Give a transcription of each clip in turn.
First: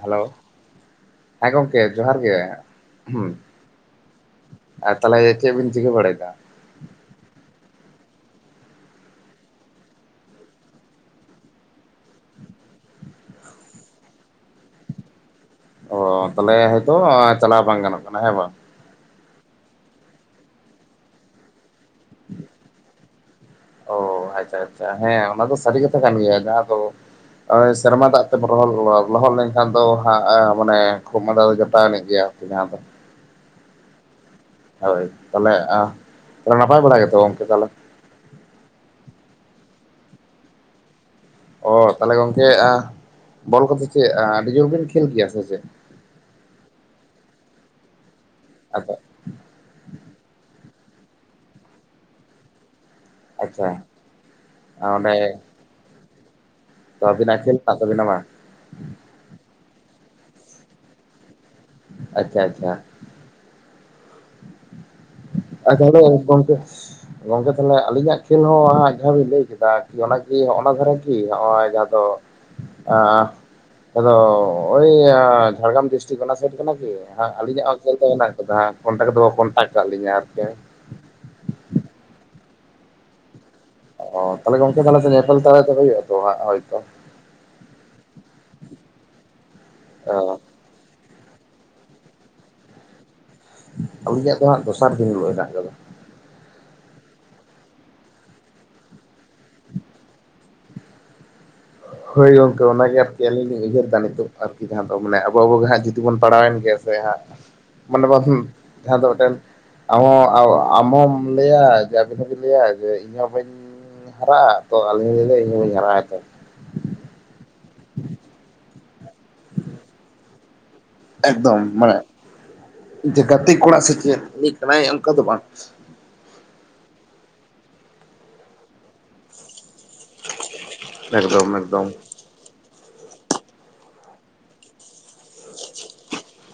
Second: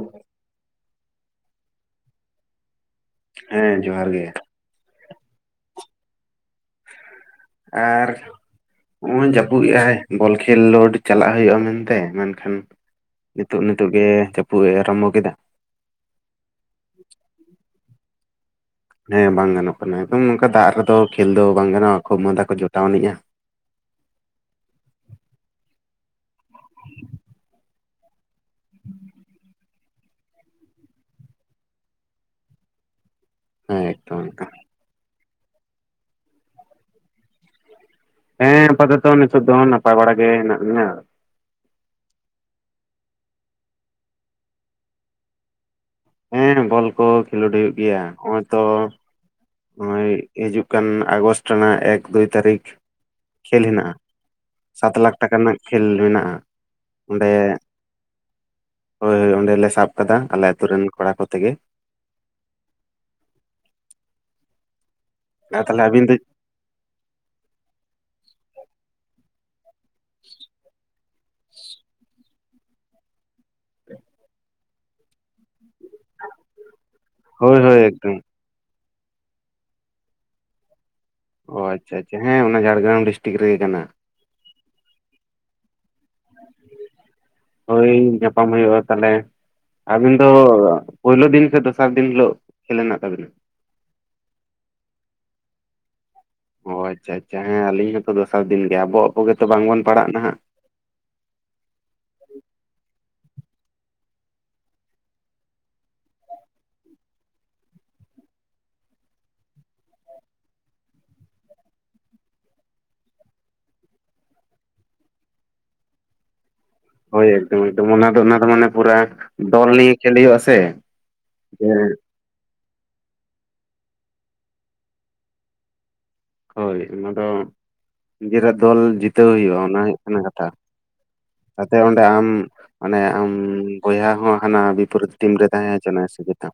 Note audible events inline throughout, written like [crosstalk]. Hello ᱦᱮᱸ ᱜᱚᱝᱠᱮ ᱡᱚᱦᱟᱨ ᱜᱮ ᱦᱮᱸ ᱡᱚᱦᱟᱨ ᱜᱮ ᱟᱨ ᱛᱟᱞᱦᱮ ᱪᱮᱫ ᱵᱤᱱ ᱪᱤᱠᱟᱹ ᱵᱟᱲᱟᱭᱫᱟ? ᱟᱨ ᱱᱚᱜᱼᱚᱭ ᱡᱟᱹᱯᱩᱫᱮᱜ-ᱟᱭ ᱵᱚᱞ ᱠᱷᱮᱞᱴᱞᱳᱰ ᱪᱟᱞᱟᱜ ᱦᱳᱭᱳᱜᱼᱟ ᱢᱮᱱᱛᱮ ᱢᱮᱱᱠᱷᱟᱱ ᱱᱤᱛᱚᱜ ᱱᱤᱛᱚᱜ ᱜᱮ ᱡᱟᱹᱯᱩᱫ ᱮ ᱟᱨᱟᱢᱵᱚ ᱠᱮᱫᱟ ᱚ ᱛᱟᱞᱦᱮ ᱦᱚᱭᱛᱚ ᱪᱟᱞᱟᱣ ᱵᱟᱝ ᱜᱟᱱᱚᱜ ᱠᱟᱱᱟ ᱦᱮᱸ ᱵᱟᱝ ᱦᱮᱸ ᱵᱟᱝ ᱜᱟᱱᱚᱜ ᱠᱟᱱᱟ ᱮᱠᱫᱚᱢ ᱱᱚᱝᱠᱟ ᱫᱟᱜ ᱨᱮᱫᱚ ᱠᱷᱮᱞ ᱫᱚ ᱵᱟᱝ ᱜᱟᱱᱚᱜᱼᱟ ᱠᱷᱳᱜᱽ ᱢᱟᱸᱫᱟ ᱠᱚ ᱡᱚᱴᱟᱣ ᱟᱹᱱᱤᱡᱼᱟ ᱚ ᱟᱪᱪᱷᱟ ᱟᱪᱪᱷᱟ ᱦᱮᱸ ᱚᱱᱟ ᱫᱚ ᱥᱟᱨᱤ ᱠᱟᱛᱷᱟ ᱠᱟᱱ ᱜᱮᱭᱟ ᱡᱟᱸᱦᱟᱸ ᱫᱚ ᱥᱮᱨᱢᱟ ᱫᱟᱜ ᱚ [unintelligible] ᱞᱚᱦᱚᱫ ᱞᱮᱱᱠᱷᱟᱱ ᱫᱚ ᱦᱟᱸᱜ ᱢᱟᱱᱮ ᱠᱷᱩᱜ ᱢᱟᱸᱫᱟ ᱫᱚ ᱡᱚᱴᱟᱣ ᱟᱱᱤᱡ ᱜᱮᱭᱟ ᱟᱨᱠᱤ ᱡᱟᱦᱟᱸ ᱫᱚ ᱦᱮᱸ ᱮᱠᱴᱩ ᱚᱱᱠᱟ ᱦᱳᱭ ᱛᱟᱞᱦᱮ ᱟ ᱛᱟᱞᱦᱮ ᱱᱟᱯᱟᱭ ᱵᱟᱲᱟ ᱜᱮᱛᱚ ᱜᱚᱝᱠᱮ ᱛᱟᱞᱦᱮ? ᱦᱮᱸ ᱟᱯᱟᱛᱚᱛᱚ ᱱᱤᱛᱚᱜ ᱫᱚ ᱱᱟᱯᱟᱭ ᱵᱟᱲᱟ ᱜᱮ ᱦᱮᱱᱟᱜ ᱞᱤᱧᱟ ᱚ ᱛᱟᱞᱦᱮ ᱜᱚᱝᱠᱮ ᱟ ᱵᱚᱞ ᱠᱚᱫᱚ ᱪᱮᱫ ᱟᱹᱰᱤ ᱡᱳᱨ ᱵᱤᱱ ᱠᱷᱮᱞ ᱜᱮᱭᱟ ᱥᱮ ᱪᱮᱫ? ᱦᱮᱸ ᱵᱚᱞ ᱠᱚ ᱠᱷᱮᱞᱳᱰ ᱦᱳᱭᱳᱜ ᱜᱮᱭᱟ ᱦᱚᱸᱜᱼᱚᱭ ᱛᱚ ᱟᱫᱚ ᱱᱩᱭ ᱦᱤᱡᱩᱜ ᱠᱟᱱ ᱟᱜᱚᱥᱴ ᱨᱮᱱᱟᱜ ᱮᱠ ᱫᱩᱭ ᱛᱟᱹᱨᱤᱠᱷ ᱠᱷᱮᱞ ᱟᱪᱪᱷᱟ ᱦᱮᱱᱟᱜᱼᱟ ᱥᱟᱛ ᱞᱟᱠᱷ ᱴᱟᱠᱟ ᱨᱮᱱᱟᱜ ᱠᱷᱮᱞ ᱦᱮᱱᱟᱜᱼᱟ ᱛᱚ ᱟᱵᱤᱱᱟᱜ ᱠᱷᱮᱞ ᱦᱮᱱᱟᱜ ᱛᱟᱵᱤᱱᱟ ᱵᱟᱝ? ᱦᱳᱭ ᱦᱳᱭ ᱚᱸᱰᱮᱞᱮ ᱥᱟᱵ ᱠᱟᱫᱟ ᱟᱞᱮ ᱟᱛᱩ ᱨᱮᱱ ᱠᱚᱲᱟ ᱠᱚᱛᱮᱜᱮ ᱟᱪᱪᱷᱟ ᱟᱪᱪᱷᱟ ᱟᱨ ᱛᱟᱦᱚᱞᱮ ᱟᱪᱪᱷᱟ ᱦᱟᱯᱮ ᱟᱹᱵᱤᱱ ᱫᱚ ᱜᱚᱝᱠᱮ ᱜᱚᱝᱠᱮ ᱛᱟᱞᱦᱮ ᱟᱹᱞᱤᱧᱟᱜ ᱠᱷᱮᱹᱞ ᱦᱚᱸ ᱡᱟᱸᱦᱟᱞᱤᱧ ᱞᱟᱹᱭ ᱠᱮᱫᱟ ᱚᱱᱟᱠᱤ ᱦᱚᱸᱜ-ᱚᱱᱟ ᱫᱷᱟᱨᱟ ᱠᱤ ᱱᱚᱜ-ᱚᱭ ᱡᱟᱦᱟᱸ ᱫᱚ ᱟᱸ ᱟᱫᱚ ᱳᱭ ᱟᱸ ᱡᱷᱟᱲᱜᱨᱟᱢ ᱰᱤᱥᱴᱤᱠ ᱚᱱᱟ ᱥᱟᱭᱤᱰ ᱠᱟᱱᱟ ᱠᱤ? ᱟᱸ ᱦᱳᱭ ᱟᱹᱞᱤᱧᱟᱜ ᱦᱳᱭ ᱦᱚᱸ ᱠᱷᱮᱞ ᱫᱚ ᱮᱠᱫᱚᱢ ᱢᱮᱱᱟᱜ ᱠᱟᱫᱟ ᱠᱚᱱᱴᱟᱠ ᱦᱚᱸᱛᱚ ᱠᱚ ᱠᱚᱱᱴᱟᱠᱴ ᱠᱟᱜ ᱞᱤᱧᱟ ᱟᱨᱠᱤ ᱚ ᱟᱪᱪᱷᱟ ᱟᱪᱪᱷᱟ ᱦᱮᱸ ᱚᱱᱟ ᱡᱷᱟᱲᱜᱮᱨᱟᱢ ᱰᱤᱥᱴᱤᱠ ᱨᱮᱜᱮ ᱠᱟᱱᱟ ᱚ ᱛᱟᱞᱦᱮ ᱜᱚᱝᱠᱮ [inaudible] ᱧᱮᱯᱮᱞ ᱛᱟᱨᱟ ᱛᱚ ᱦᱩᱭᱩᱜᱼᱟ ᱟᱛᱚ ᱦᱟᱸᱜ ᱦᱳᱭᱛᱚ ᱦᱳᱭ ᱧᱟᱯᱟᱢ ᱦᱩᱭᱩᱜᱼᱟ ᱛᱟᱞᱦᱮ ᱚ ᱟᱵᱤᱱ ᱫᱚ ᱯᱳᱭᱞᱳ ᱫᱤᱱ ᱥᱮ ᱫᱚᱥᱟᱨ ᱫᱤᱱ ᱦᱤᱞᱳᱜ ᱠᱷᱮᱞ ᱦᱮᱱᱟᱜ ᱛᱟᱵᱤᱱᱟ? ᱟᱹᱞᱤᱧᱟᱜ ᱫᱚ ᱦᱟᱸᱜ ᱫᱚᱥᱟᱨ ᱫᱤᱱ ᱦᱤᱞᱳᱜ ᱦᱮᱱᱟᱜ ᱠᱟᱫᱟ ᱚ ᱟᱪᱪᱷᱟ ᱟᱪᱪᱷᱟ ᱦᱮᱸ ᱟᱞᱤᱧ ᱦᱚᱸᱛᱚ ᱫᱚᱥᱟᱨ ᱫᱤᱱ ᱜᱮ ᱟᱵᱚ ᱟᱵᱚ ᱜᱮᱛᱚ ᱵᱟᱝᱵᱚᱱ ᱯᱟᱲᱟᱜ ᱱᱟᱦᱟᱜ ᱦᱳᱭ ᱜᱚᱝᱠᱮ ᱚᱱᱟᱜᱮ ᱟᱨᱠᱤ ᱟᱹᱞᱤᱧ ᱞᱤᱧ ᱩᱭᱦᱟᱹᱨᱫᱟ ᱱᱤᱛᱳᱜ ᱟᱨᱠᱤ ᱡᱟᱦᱟᱸ ᱫᱚ ᱢᱟᱱᱮ ᱟᱵᱚ ᱟᱵᱚ ᱦᱟᱸᱜ ᱡᱩᱫᱤ ᱵᱚᱱ ᱯᱟᱲᱟᱣᱮᱱ ᱜᱮ ᱥᱮ ᱦᱟᱸᱜ ᱢᱟᱱᱮ [unintelligible] ᱡᱟᱦᱟᱸ ᱫᱚ ᱢᱮᱫᱴᱮᱱ ᱟᱢ ᱦᱚ ᱟᱢ ᱦᱚᱢ ᱞᱟᱹᱭᱟ ᱡᱮ ᱟᱹᱵᱤᱱ ᱦᱚᱸᱵᱤᱱ ᱞᱟᱹᱭᱟ ᱡᱮ ᱤᱧᱦᱚᱸ ᱵᱟᱹᱧ ᱦᱟᱨᱟᱜᱼᱟ ᱛᱚ ᱟᱞᱤᱧ ᱞᱤᱧ ᱞᱟᱹᱭᱟ ᱤᱧ ᱦᱚᱸ ᱵᱟᱹᱧ ᱦᱟᱨᱟᱜᱼᱟ ᱛᱚ ᱦᱳᱭ ᱮᱠᱫᱚᱢ ᱮᱠᱫᱚᱢ ᱚᱱᱟ ᱫᱚ ᱚᱱᱟ ᱫᱚ ᱢᱟᱱᱮ ᱯᱩᱨᱟ ᱫᱚᱞ ᱱᱤᱭᱮ ᱠᱷᱮᱞ ᱦᱩᱭᱩᱜ-ᱟ ᱥᱮ ᱮᱠᱫᱚᱢ ᱡᱮ ᱢᱟᱱᱮ ᱡᱮ ᱜᱟᱛᱮ ᱠᱚᱲᱟ ᱥᱮ ᱪᱮᱫ ᱩᱱᱤ ᱠᱟᱱᱟᱭ ᱚᱱᱠᱟ ᱫᱚ ᱵᱟᱝ ᱦᱳᱭ ᱚᱱᱟ ᱫᱚ ᱱᱤᱡᱮᱨᱟᱜ ᱫᱚᱞ ᱡᱤᱛᱟᱹᱣ ᱦᱩᱭᱩᱜᱼᱟ ᱚᱱᱟ ᱦᱩᱭᱩᱜ ᱠᱟᱱᱟ ᱠᱟᱛᱷᱟ ᱮᱠᱫᱚᱢ ᱠᱟᱛᱮ ᱮᱠᱫᱚᱢ ᱚᱸᱰᱮ ᱟᱢ ᱢᱟᱱᱮ ᱟᱢ ᱵᱚᱭᱦᱟ ᱦᱚᱸ ᱦᱟᱱᱟ ᱵᱤᱯᱚᱨᱤᱛ ᱴᱤᱢ ᱨᱮ ᱛᱟᱦᱮᱸ ᱦᱚᱪᱚᱣᱟᱱ ᱥᱮ ᱪᱮᱛᱟᱢ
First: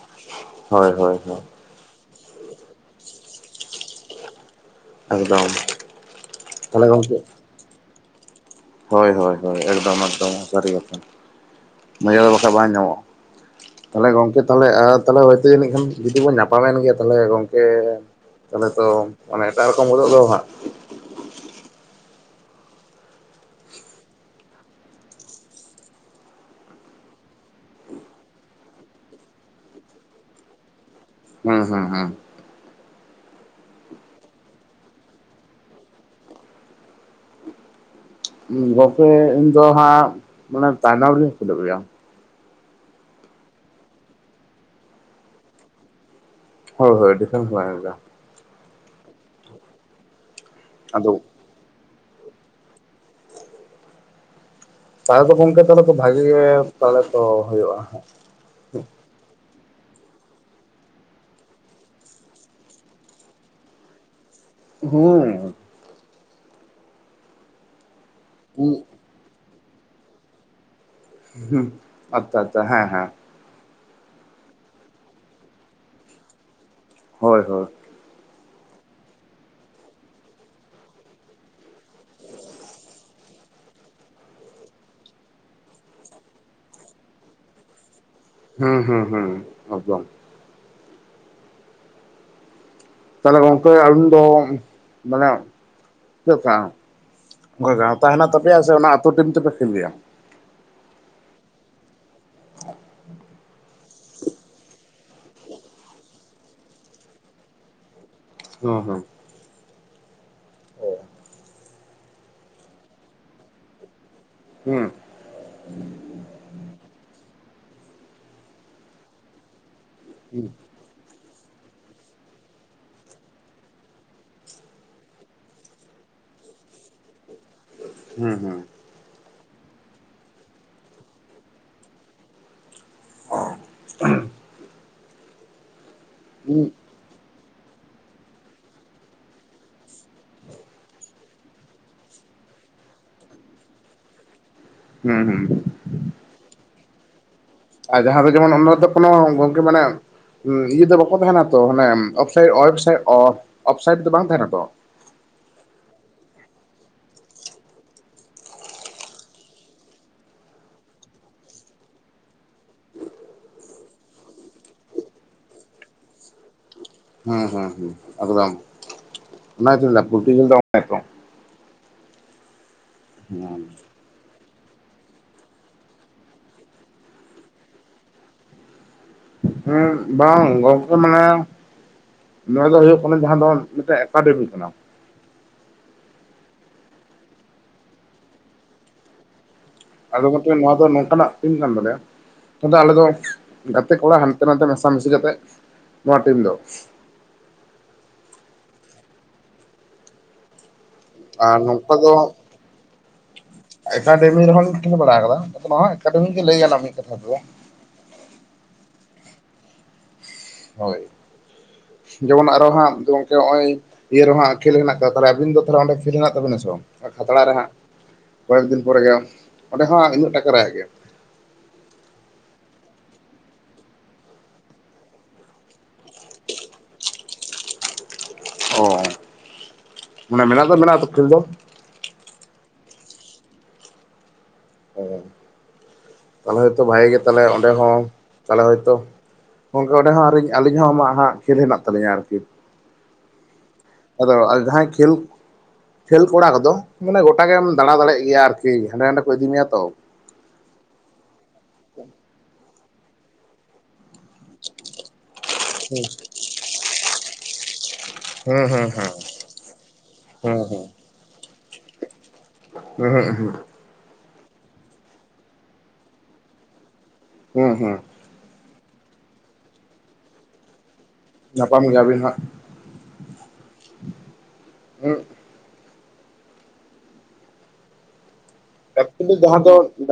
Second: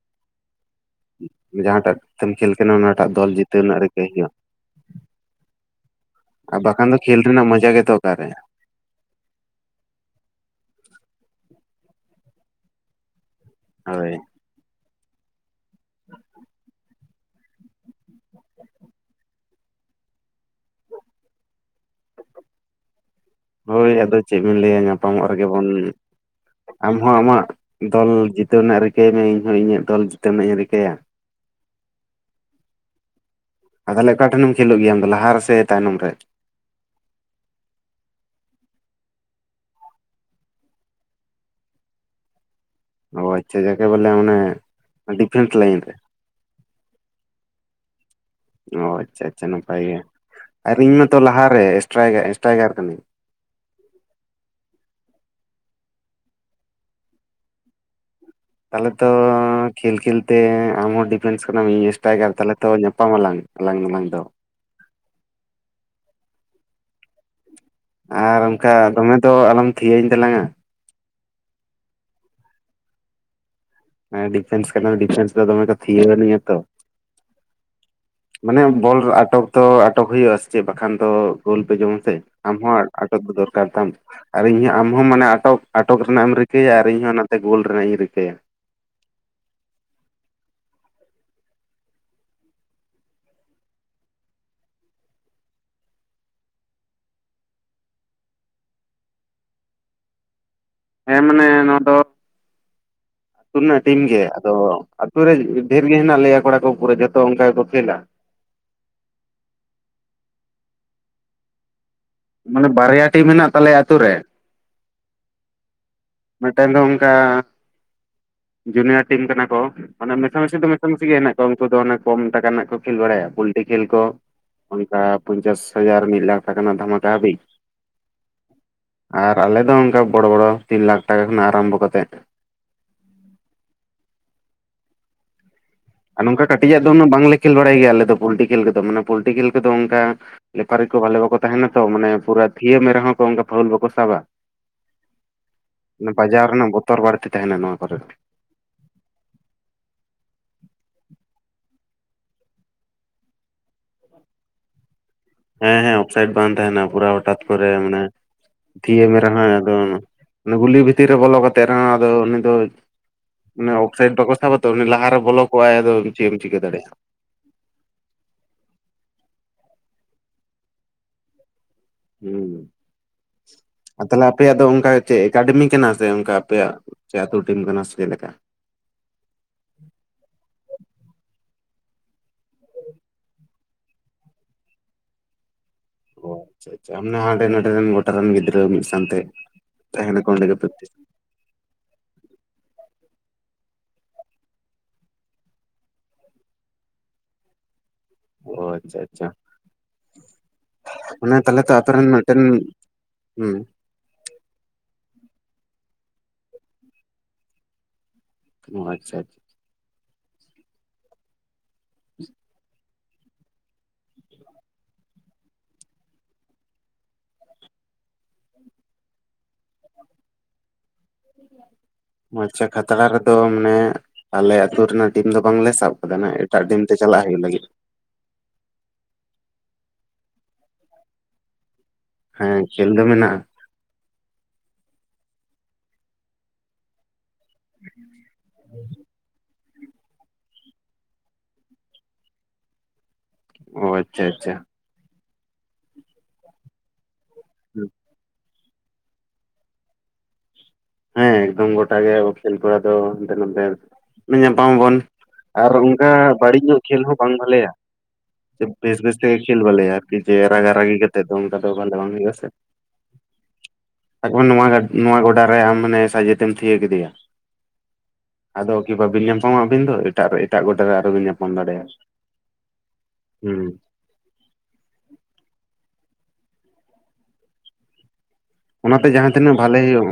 ᱦᱳᱭ ᱦᱳᱭ ᱦᱳᱭ ᱡᱟᱦᱟᱸᱴᱟᱜ ᱛᱮᱢ ᱠᱷᱮᱞ ᱠᱟᱱᱟ ᱚᱱᱟᱴᱟᱜ ᱫᱚᱞ ᱡᱤᱛᱟᱹᱣ ᱨᱮᱱᱟᱜ ᱨᱤᱠᱟᱹᱭ ᱦᱳᱭᱳᱜᱼᱟ ᱮᱠᱫᱚᱢ ᱟᱨ ᱛᱟᱦᱚᱞᱮ ᱵᱟᱠᱷᱟᱱ ᱫᱚ ᱜᱚᱝᱠᱮ ᱠᱷᱮᱹᱞ ᱨᱮᱱᱟᱜ ᱢᱚᱡᱟ ᱜᱮᱛᱚ ᱚᱠᱟᱨᱮ ᱦᱳᱭ ᱦᱳᱭ ᱦᱳᱭ ᱮᱠᱫᱚᱢ ᱮᱠᱫᱚᱢ ᱥᱟᱹᱨᱤ ᱠᱟᱛᱷᱟ ᱢᱟᱡᱟ ᱫᱚ ᱵᱟᱠᱷᱟᱡ ᱵᱟᱝ ᱧᱟᱢᱚᱜᱼᱟ ᱛᱟᱞᱦᱮ ᱦᱳᱭ ᱜᱚᱝᱠᱮ ᱛᱟᱞᱦᱮ ᱛᱟᱞᱦᱮ ᱦᱳᱭᱛᱚ ᱡᱟᱹᱱᱤᱜ ᱠᱷᱟᱱ ᱡᱩᱫᱤ ᱵᱚᱱ ᱧᱟᱯᱟᱢᱮᱱ ᱜᱮᱭᱟ ᱛᱟᱞᱦᱮ ᱜᱚᱝᱠᱮ ᱛᱟᱦᱚᱞᱮ ᱛᱚ ᱢᱟᱱᱮ ᱮᱴᱟᱜ ᱨᱚᱠᱚᱢ ᱜᱚᱫᱚᱜ ᱫᱚ ᱦᱟᱸᱜ ᱦᱳᱭ ᱟᱫᱚ ᱪᱮᱫ ᱵᱤᱱ ᱞᱟᱹᱭᱟ ᱧᱟᱯᱟᱢᱚᱜ ᱨᱮᱜᱮ ᱵᱚᱱ ᱟᱢᱦᱚᱸ ᱟᱢᱟᱜ ᱫᱚᱞ ᱡᱤᱛᱟᱹᱣ ᱨᱮᱱᱟᱜ ᱨᱤᱠᱟᱹᱭ ᱢᱮ ᱤᱧᱦᱚᱸ ᱤᱧᱟᱹᱜ ᱫᱚᱞ ᱡᱤᱛᱟᱹᱣ ᱨᱮᱱᱟᱜ ᱤᱧ ᱨᱤᱠᱟᱹᱭᱟ ᱦᱩᱸ ᱦᱩᱸ ᱦᱩᱸ ᱟ ᱛᱟᱞᱦᱮ ᱚᱠᱟ ᱴᱷᱮᱱᱮᱢ ᱠᱷᱮᱞᱳᱜ ᱜᱮᱭᱟ ᱟᱢᱫᱚ ᱫᱚ ᱞᱟᱦᱟ ᱨᱮ ᱥᱮ ᱛᱟᱭᱱᱚᱢ ᱨᱮ ᱜᱚᱢᱠᱮ ᱤᱧ ᱫᱚ ᱦᱟᱸᱜ ᱢᱟᱱᱮ ᱛᱟᱭᱱᱚᱢ ᱨᱤᱧ ᱠᱷᱮᱞᱳᱜ ᱜᱮᱭᱟ ᱚ ᱟᱪᱪᱷᱟ ᱡᱟᱠᱮ ᱵᱚᱞᱮ ᱢᱟᱱᱮ ᱰᱤᱯᱷᱮᱱᱥ ᱞᱟᱭᱤᱱ ᱨᱮ ᱦᱳ ᱦᱳᱭ ᱰᱤᱯᱷᱮᱱᱥ ᱞᱟᱭᱤᱱ ᱨᱮ ᱚ ᱟᱪᱪᱷᱟ ᱟᱪᱪᱷᱟ ᱱᱟᱯᱟᱭ ᱜᱮ ᱟᱨ ᱤᱧ ᱟᱫᱚ ᱢᱟᱛᱚ ᱞᱟᱦᱟᱨᱮ ᱥᱴᱟᱭ ᱥᱴᱟᱭᱜᱟᱨ ᱠᱟᱱᱤᱧ ᱛᱟᱦᱚᱞᱮ ᱫᱚ ᱜᱚᱢᱠᱮ ᱛᱚ ᱛᱟᱦᱚᱞᱮ ᱵᱷᱟᱜᱮ ᱜᱮ ᱯᱟᱞᱮ ᱛᱚ ᱦᱳᱭᱳᱜᱼᱟ ᱛᱟᱞᱦᱮ ᱛᱚ ᱠᱷᱮᱞ ᱠᱷᱮᱞ ᱛᱮ ᱟᱢᱦᱚᱸ ᱰᱤᱯᱷᱮᱱᱥ ᱠᱟᱱᱟᱢ ᱤᱧ ᱥᱴᱟᱭᱜᱟᱨ ᱛᱟᱞᱦᱮ ᱛᱚ ᱧᱟᱯᱟᱢ ᱟᱞᱟᱝ ᱟᱞᱟᱝ ᱱᱟᱞᱟᱝ ᱫᱚ ᱦᱩᱸ ᱟᱨ ᱩᱸ ᱚᱱᱠᱟ ᱫᱚᱢᱮ ᱫᱚ ᱟᱞᱚᱢ ᱛᱷᱤᱭᱟᱹᱧ ᱛᱟᱞᱟᱝᱟ ᱦᱩᱸ ᱟᱪᱪᱷᱟ ᱟᱪᱪᱷᱟ ᱦᱮᱸ ᱦᱮᱸ ᱦᱮᱸ ᱰᱤᱯᱷᱮᱱᱥ ᱠᱟᱱᱟᱢ ᱰᱤᱯᱷᱮᱱᱥ ᱫᱚ ᱫᱚᱢᱮ ᱠᱚ ᱛᱷᱤᱭᱟᱹ ᱟᱱᱤᱡ ᱟᱛᱚ ᱦᱳᱭ ᱦᱳᱭ ᱢᱟᱱᱮ ᱵᱚᱞ ᱟᱴᱚᱠ ᱛᱚ ᱟᱴᱚᱠ ᱦᱩᱭᱩᱜᱼᱟ ᱥᱮ ᱪᱮᱫ ᱵᱟᱠᱷᱟᱱ ᱫᱚ ᱜᱳᱞ ᱯᱮ ᱡᱚᱢᱟ ᱥᱮ ᱟᱢ ᱦᱚᱸ ᱟᱴᱚᱠ ᱫᱚ ᱫᱚᱨᱠᱟᱨ ᱛᱟᱢ ᱟᱨ ᱤᱧᱦᱚᱸ ᱟᱢ ᱦᱚᱸ ᱢᱟᱱᱮ ᱟᱴᱚᱠ ᱟᱴᱚᱠ ᱨᱮᱱᱟᱜ ᱮᱢ ᱨᱤᱠᱟᱹᱭᱟ ᱟᱨ ᱤᱧᱦᱚᱸ ᱚᱱᱟᱛᱮ ᱜᱳᱞ ᱨᱮᱱᱟᱜ ᱤᱧ ᱨᱤᱠᱟᱹᱭᱟ ᱦᱩᱸ ᱦᱩᱸ ᱦᱩᱸ ᱮᱠᱫᱚᱢ ᱛᱟᱞᱦᱮ ᱜᱚᱢᱠᱮ ᱟᱹᱞᱤᱧ ᱫᱚ ᱢᱟᱱᱮ ᱪᱮᱫ ᱠᱟᱱᱟ ᱜᱟᱶᱛᱟ ᱦᱮᱱᱟᱜ ᱛᱟᱯᱮᱭᱟ ᱥᱮ ᱚᱱᱟ ᱟᱹᱴᱛᱳ ᱴᱤᱢ ᱛᱮᱯᱮ ᱠᱷᱮᱞ ᱜᱮᱭᱟ ᱦᱮᱸ ᱢᱟᱱᱮ ᱱᱚᱣᱟ ᱫᱚ [inaudible] ᱟᱛᱳ ᱨᱮᱱᱟᱜ ᱴᱤᱢ ᱜᱮ ᱟᱫᱚ ᱟᱛᱳ ᱨᱮ ᱰᱷᱮᱨ ᱜᱮ ᱦᱮᱱᱟᱜ ᱞᱮᱭᱟ ᱠᱚᱲᱟ ᱠᱚ ᱯᱩᱨᱟᱹ ᱡᱚᱛᱚ ᱚᱱᱠᱟ ᱜᱮᱠᱚ ᱠᱷᱮᱞᱟ ᱚ ᱦᱚ ᱦᱮ ᱢᱟᱱᱮ ᱵᱟᱨᱭᱟ ᱴᱤᱢ ᱢᱮᱱᱟᱜ ᱛᱟᱞᱮᱭᱟ ᱟᱛᱳ ᱨᱮ ᱦᱩᱸ ᱢᱮᱫᱴᱮᱱ ᱫᱚ ᱚᱱᱠᱟ ᱡᱩᱱᱤᱭᱟᱨ ᱴᱤᱢ ᱠᱟᱱᱟ ᱠᱚ ᱢᱟᱱᱮ ᱢᱮᱥᱟ ᱢᱮᱤᱥᱤ ᱫᱚ ᱢᱮᱥᱟ ᱢᱮᱥᱤ ᱜᱮ ᱦᱮᱱᱟᱜ ᱠᱚᱣᱟ ᱩᱱᱠᱩ ᱫᱚ ᱚᱱᱮ ᱠᱚᱢ ᱴᱟᱠᱟ ᱨᱮᱱᱟᱜ ᱠᱚ ᱠᱷᱮᱞ ᱵᱟᱲᱟᱭᱟ ᱯᱩᱞᱴᱤ ᱠᱷᱮᱞ ᱠᱚ ᱚᱱᱠᱟ ᱯᱚᱧᱪᱟᱥ ᱦᱟᱡᱟᱨ ᱢᱤᱫ ᱞᱟᱠᱷ ᱴᱟᱠᱟ ᱨᱮᱱᱟᱜ ᱫᱷᱟᱢᱟᱠᱟ ᱦᱟᱹᱵᱤᱡ ᱦᱮᱸ ᱦᱮᱸ ᱟᱨ ᱟᱞᱮ ᱫᱚ ᱚᱱᱠᱟ ᱵᱚᱲᱚ ᱵᱚᱲᱚ ᱛᱤᱱ ᱞᱟᱠᱷ ᱴᱟᱠᱟ ᱠᱷᱚᱱᱟᱜ ᱟᱨᱟᱢᱵᱷᱚ ᱠᱟᱛᱮᱫ [unintelligible] ᱟᱨ ᱱᱚᱝᱠᱟ ᱦᱩᱸ ᱠᱟᱹᱴᱤᱡᱟᱜ ᱫᱚ ᱩᱱᱟᱹᱜ ᱵᱟᱝᱞᱮ ᱠᱷᱮᱞ ᱵᱟᱲᱟᱭ ᱜᱮᱭᱟ ᱟᱞᱮ ᱫᱚ ᱯᱚᱞᱴᱤ ᱠᱷᱮᱞ ᱠᱚᱫᱚ ᱢᱟᱱᱮ ᱯᱚᱞᱴᱤ ᱠᱷᱮᱞ ᱠᱚᱫᱚ ᱚᱱᱠᱟ ᱞᱮᱯᱟᱨᱤ ᱠᱚ ᱵᱷᱟᱞᱮ ᱵᱟᱠᱚ ᱛᱟᱦᱮᱱᱟ ᱛᱚ ᱢᱟᱱᱮ ᱯᱩᱨᱟ ᱛᱷᱤᱭᱟᱹ ᱢᱮ ᱨᱮᱦᱚᱸ ᱚᱱᱠᱟ ᱯᱷᱟᱭᱩᱞ ᱵᱟᱠᱚ ᱥᱟᱵᱟ ᱦᱩᱸ ᱦᱩᱸ ᱾ ᱵᱟᱡᱟᱣ ᱨᱮᱱᱟᱜ ᱵᱚᱛᱚᱨ ᱵᱟᱹᱲᱛᱤ ᱛᱟᱦᱮᱱᱟ ᱱᱚᱣᱟ ᱾ ᱟᱨ ᱡᱟᱦᱟᱸ ᱫᱚ ᱡᱮᱢᱚᱱ ᱚᱱᱟ ᱨᱮᱫᱚ ᱠᱚᱱᱳ ᱜᱚᱝᱠᱮ ᱢᱟᱱᱮ ᱤᱭᱟᱹ ᱫᱚ ᱵᱟᱠᱚ ᱛᱟᱦᱮᱱᱟ ᱛᱚ ᱟᱱᱮ ᱚᱭᱮᱵᱥᱟᱭ ᱚᱯᱷᱥᱟᱭᱤᱴ ᱫᱚ ᱵᱟᱝ ᱛᱟᱦᱮᱱᱟ ᱛᱚ ᱾ ᱦᱮᱸ ᱦᱮᱸ ᱚᱯᱷᱥᱟᱭᱤᱴ ᱵᱟᱝ ᱛᱟᱦᱮᱱᱟ, ᱯᱩᱨᱟᱹ ᱦᱚᱴᱟᱛ ᱠᱚᱨᱮ ᱢᱟᱱᱮ ᱛᱷᱤᱭᱟᱹ ᱢᱮ ᱨᱮᱦᱚᱸ ᱟᱫᱚ ᱜᱩᱞᱤ ᱵᱷᱤᱛᱤᱨ ᱨᱮ ᱵᱚᱞᱚ ᱠᱟᱛᱮᱜ ᱨᱮᱦᱚᱸ ᱟᱫᱚ ᱩᱱᱤ ᱫᱚ ᱟᱱᱮ ᱚᱯᱷᱥᱟᱭᱤᱰ ᱵᱟᱠᱚ ᱥᱟᱵᱟ ᱛᱚ, ᱩᱱᱤ ᱞᱟᱦᱟᱨ ᱨᱮ ᱵᱚᱞᱚ ᱠᱚᱜ ᱟᱭ ᱟᱫᱚ ᱪᱮᱫ ᱮᱢ ᱪᱤᱠᱟᱹ ᱫᱟᱲᱮᱭ ᱟᱜᱼᱟ ᱾ ᱦᱩᱸ ᱦᱩᱸ ᱦᱩᱸ ᱮᱠᱫᱚᱢ ᱾ ᱚᱱᱟ ᱜᱮᱛᱚ ᱞᱟᱹᱭ ᱫᱟ ᱞᱳᱞᱴᱤ ᱡᱤᱞ ᱫᱚ ᱚᱱᱮ ᱛᱚ ᱦᱮᱸ ᱾ [inaudible] ᱟᱨ ᱛᱟᱦᱚᱞᱮ ᱟᱯᱮᱭᱟᱜ ᱫᱚ ᱚᱱᱠᱟ ᱪᱮᱫ ᱮᱠᱟᱰᱮᱢᱤ ᱠᱟᱱᱟ ᱥᱮ ᱚᱱᱠᱟ ᱟᱯᱮᱭᱟᱜ ᱟᱹᱛᱩ ᱴᱤᱢ ᱠᱟᱱᱟ ᱥᱮ ᱪᱮᱫ ᱞᱮᱠᱟ? ᱦᱮᱸ ᱵᱟᱝ ᱜᱚᱝᱠᱮ ᱢᱟᱱᱮ ᱱᱚᱣᱟ ᱫᱚ ᱦᱩᱭᱩᱜᱜ ᱠᱟᱱᱟ ᱾ ᱡᱟᱦᱟᱸ ᱫᱚ ᱢᱤᱫᱴᱮᱱ ᱮᱠᱟᱰᱮᱢᱤ ᱠᱟᱱᱟ ᱾ ᱚ ᱟᱪᱪᱷᱟ ᱟᱪᱪᱷᱟ ᱚᱱᱟ ᱚᱸᱰᱮ ᱱᱚᱰᱮ ᱨᱮᱱ ᱜᱚᱴᱟ ᱨᱮᱱ ᱜᱤᱫᱽᱨᱟᱹ ᱢᱤᱫ ᱥᱟᱶᱛᱮ ᱟᱫᱚ ᱛᱟᱦᱮᱱᱟᱠᱚ ᱚᱸᱰᱮ ᱜᱚᱝᱠᱮ ᱜᱮ ᱱᱚᱣᱟ ᱫᱚ ᱯᱨᱮᱠᱴᱤᱥ ᱱᱚᱝᱠᱟᱱᱟᱜ ᱴᱤᱢ ᱠᱟᱱ ᱛᱟᱞᱮᱭᱟ ᱟᱫᱚ ᱟᱞᱮ ᱫᱚ ᱜᱟᱛᱮ ᱠᱚᱲᱟ ᱦᱟᱱᱛᱮ ᱱᱟᱛᱮ ᱢᱮᱥᱟᱢᱤᱥᱤ ᱠᱟᱛᱮᱜ ᱱᱚᱣᱟ ᱴᱤᱢ ᱫᱚ ᱾ ᱚ ᱟᱪᱪᱷᱟ ᱟᱪᱪᱷᱟ ᱾ ᱢᱟᱱᱮ ᱟᱨ ᱛᱟᱦᱚᱞᱮ ᱛᱚ ᱟᱯᱮ ᱱᱚᱝᱠᱟ ᱨᱮᱱ ᱫᱚ ᱢᱤᱫᱴᱮᱱ ᱦᱩᱸ ᱾ ᱮᱠᱟᱰᱮᱢᱤ ᱨᱮᱦᱚ ᱞᱤᱧ ᱛᱟᱦᱮ ᱵᱟᱲᱟ ᱟᱠᱟᱫᱟ ᱱᱚᱣᱟ ᱮᱠᱟᱰᱮᱢᱤ ᱜᱮ ᱞᱟᱹᱭ ᱜᱟᱱᱚᱜ ᱢᱤᱫ ᱠᱟᱛᱷᱟ ᱛᱮᱫᱚ ᱾ ᱟᱪᱪᱷᱟ ᱟᱪᱪᱷᱟ ᱾ ᱦᱳᱭ ᱾ ᱡᱮᱢᱚᱱ ᱟᱨᱚ ᱦᱟᱸᱜ ᱱᱚᱜ ᱚᱚᱭ ᱤᱭᱟᱹ ᱨᱮᱦᱟᱸ ᱠᱷᱮᱞ ᱦᱮᱱᱟᱜ ᱠᱟᱫᱟ, ᱟᱵᱤᱱ ᱫᱚ ᱛ ᱚᱸᱰᱮ ᱠᱷᱮᱞ ᱦᱮᱱᱟᱜ ᱛᱟᱵᱤᱱᱟ ᱥᱮ ᱵᱟᱝ ᱠᱷᱟᱛᱲᱟ ᱨᱮ ᱦᱟᱸᱜ ᱾ ᱠᱚᱭᱮᱠ ᱫᱤᱱ ᱯᱚᱨᱮ ᱜᱮ ᱾ ᱚᱸᱰᱮ ᱦᱚᱸ ᱩᱱᱟᱹᱜ ᱴᱟᱠᱟ ᱨᱮᱭᱟᱜ ᱜᱮ ᱾ ᱟᱪᱪᱷᱟ ᱠᱷᱟᱛᱲᱟ ᱨᱮᱫᱚ ᱢᱟᱱᱮ ᱟᱞᱮ ᱟ ᱟᱹᱛᱩ ᱨᱮᱱᱟᱜ ᱴᱤᱢ ᱫᱚ ᱵᱟᱝᱞᱮ ᱥᱟᱵ ᱠᱟᱫᱟ, ᱮᱴᱟᱜ ᱴᱤᱢ ᱛᱮ ᱪᱟᱞᱟᱜ ᱦᱩᱭᱩᱜ ᱞᱟᱹᱜᱤᱫ ᱾ ᱚ ᱢᱟᱱᱮ ᱢᱮᱱᱟᱜ ᱫᱚ ᱢᱮᱱᱟᱜ ᱛᱚ ᱠᱷᱮᱞ ᱫᱚ ᱾ ᱦᱮᱸ ᱠᱷᱮᱞ ᱫᱚ ᱢᱮᱱᱟᱜᱼᱟ ᱾ ᱚ ᱛᱟᱦᱚᱞᱮ ᱦᱚᱭᱛᱳ ᱵᱷᱟᱜᱮ ᱜᱮ ᱚᱸᱰᱮ ᱦᱚᱸ ᱛᱟᱦᱚᱞᱮ ᱦᱚᱭᱛᱳ ᱜᱚᱝᱠᱮ ᱚᱸᱰᱮ ᱦᱚᱸᱧ ᱟᱹᱞᱤᱧ ᱦᱚᱸ ᱟᱢᱟᱜ ᱦᱟᱸᱜ ᱠᱷᱮᱞ ᱦᱮᱱᱟᱜ ᱛᱟᱞᱤᱧᱟ ᱟᱨᱠᱤ ᱾ ᱚ ᱟᱪᱪᱷᱟ ᱟᱫᱚ ᱟᱪᱪᱷᱟ ᱡᱟᱦᱟᱸᱭ ᱠᱷᱮᱞ, ᱠᱷᱮᱞ ᱠᱚᱲᱟ ᱠᱚᱫᱚ ᱢᱟᱱᱮ ᱜᱚᱴᱟᱜ ᱜᱮᱢ ᱫᱟᱬᱟ ᱫᱟᱲᱮᱭᱟᱜ ᱜᱮᱭᱟ ᱟᱨᱠᱤ ᱾ ᱦᱟᱸᱰᱮ ᱱᱟᱸᱰᱮ ᱠᱚ ᱤᱫᱤ ᱢᱮᱭᱟ ᱛᱚ ᱾ ᱦᱮᱸ ᱮᱠᱫᱚᱢ ᱜᱚᱴᱟ ᱜᱮ ᱠᱷᱮᱞ ᱠᱚᱲᱟ ᱫᱚ ᱦᱟᱱᱛᱮ ᱱᱟᱛᱮ ᱧᱟᱯᱟᱢᱟᱵᱚᱱ ᱟᱨ ᱚᱱᱠᱟ ᱵᱟᱹᱲᱤᱡ ᱧᱚᱜ ᱠᱷᱮᱞ ᱦᱚᱸ ᱵᱟᱝ ᱵᱷᱟᱞᱮᱭᱟ ᱦᱩᱸ ᱾ ᱦᱩᱸ ᱵᱮᱥ, ᱵᱮᱥ ᱠᱷᱮᱞ ᱵᱷᱟᱞᱮᱭᱟ ᱟᱨᱠᱤ ᱡᱮ ᱦᱩᱸ ᱨᱟᱜᱟ ᱦᱩᱸ ᱦᱩᱸ ᱨᱟᱜᱤ ᱠᱟᱛᱮᱜ ᱫᱚ ᱚᱱᱠᱟ ᱫᱚ ᱵᱟᱝ ᱦᱳᱭᱳᱜᱼᱟ ᱥᱮ ᱾ [unintelligible] ᱥᱟᱵ ᱠᱟᱜ ᱵᱮᱱ ᱱᱚᱣᱟ, ᱱᱚᱣᱟ ᱜᱚᱰᱟ ᱨᱮ ᱟᱢ ᱢᱟᱱᱮ ᱥᱟᱡᱮᱛᱮᱢ ᱛᱷᱤᱭᱟᱹ ᱠᱮᱫᱮᱭᱟ ᱦᱮᱸ ᱦᱩᱸ ᱾ ᱟᱫᱚ ᱠᱤ ᱵᱟᱹᱵᱤᱱ ᱧᱟᱯᱟᱢᱚᱜ ᱟᱵᱤᱱ ᱫᱚ, ᱮᱴᱟᱜ ᱮᱴᱟᱜ ᱜᱳᱰᱟ ᱨᱮ ᱟᱨᱚ ᱵᱤᱱ ᱧᱟᱯᱟᱢ ᱫᱟᱲᱮᱭᱟᱜᱼᱟ ᱾ ᱜᱮᱭᱟᱵᱤᱱ ᱦᱟᱸᱜ ᱦᱩᱸ ᱾ ᱦᱩᱸ ᱚᱱᱟᱛᱮ ᱮᱠᱪᱩᱞᱤ ᱛᱤᱱᱟᱹᱜ ᱡᱟᱦᱟᱸ ᱫᱚ ᱵᱷᱟᱞᱮ ᱦᱩᱭᱩᱜ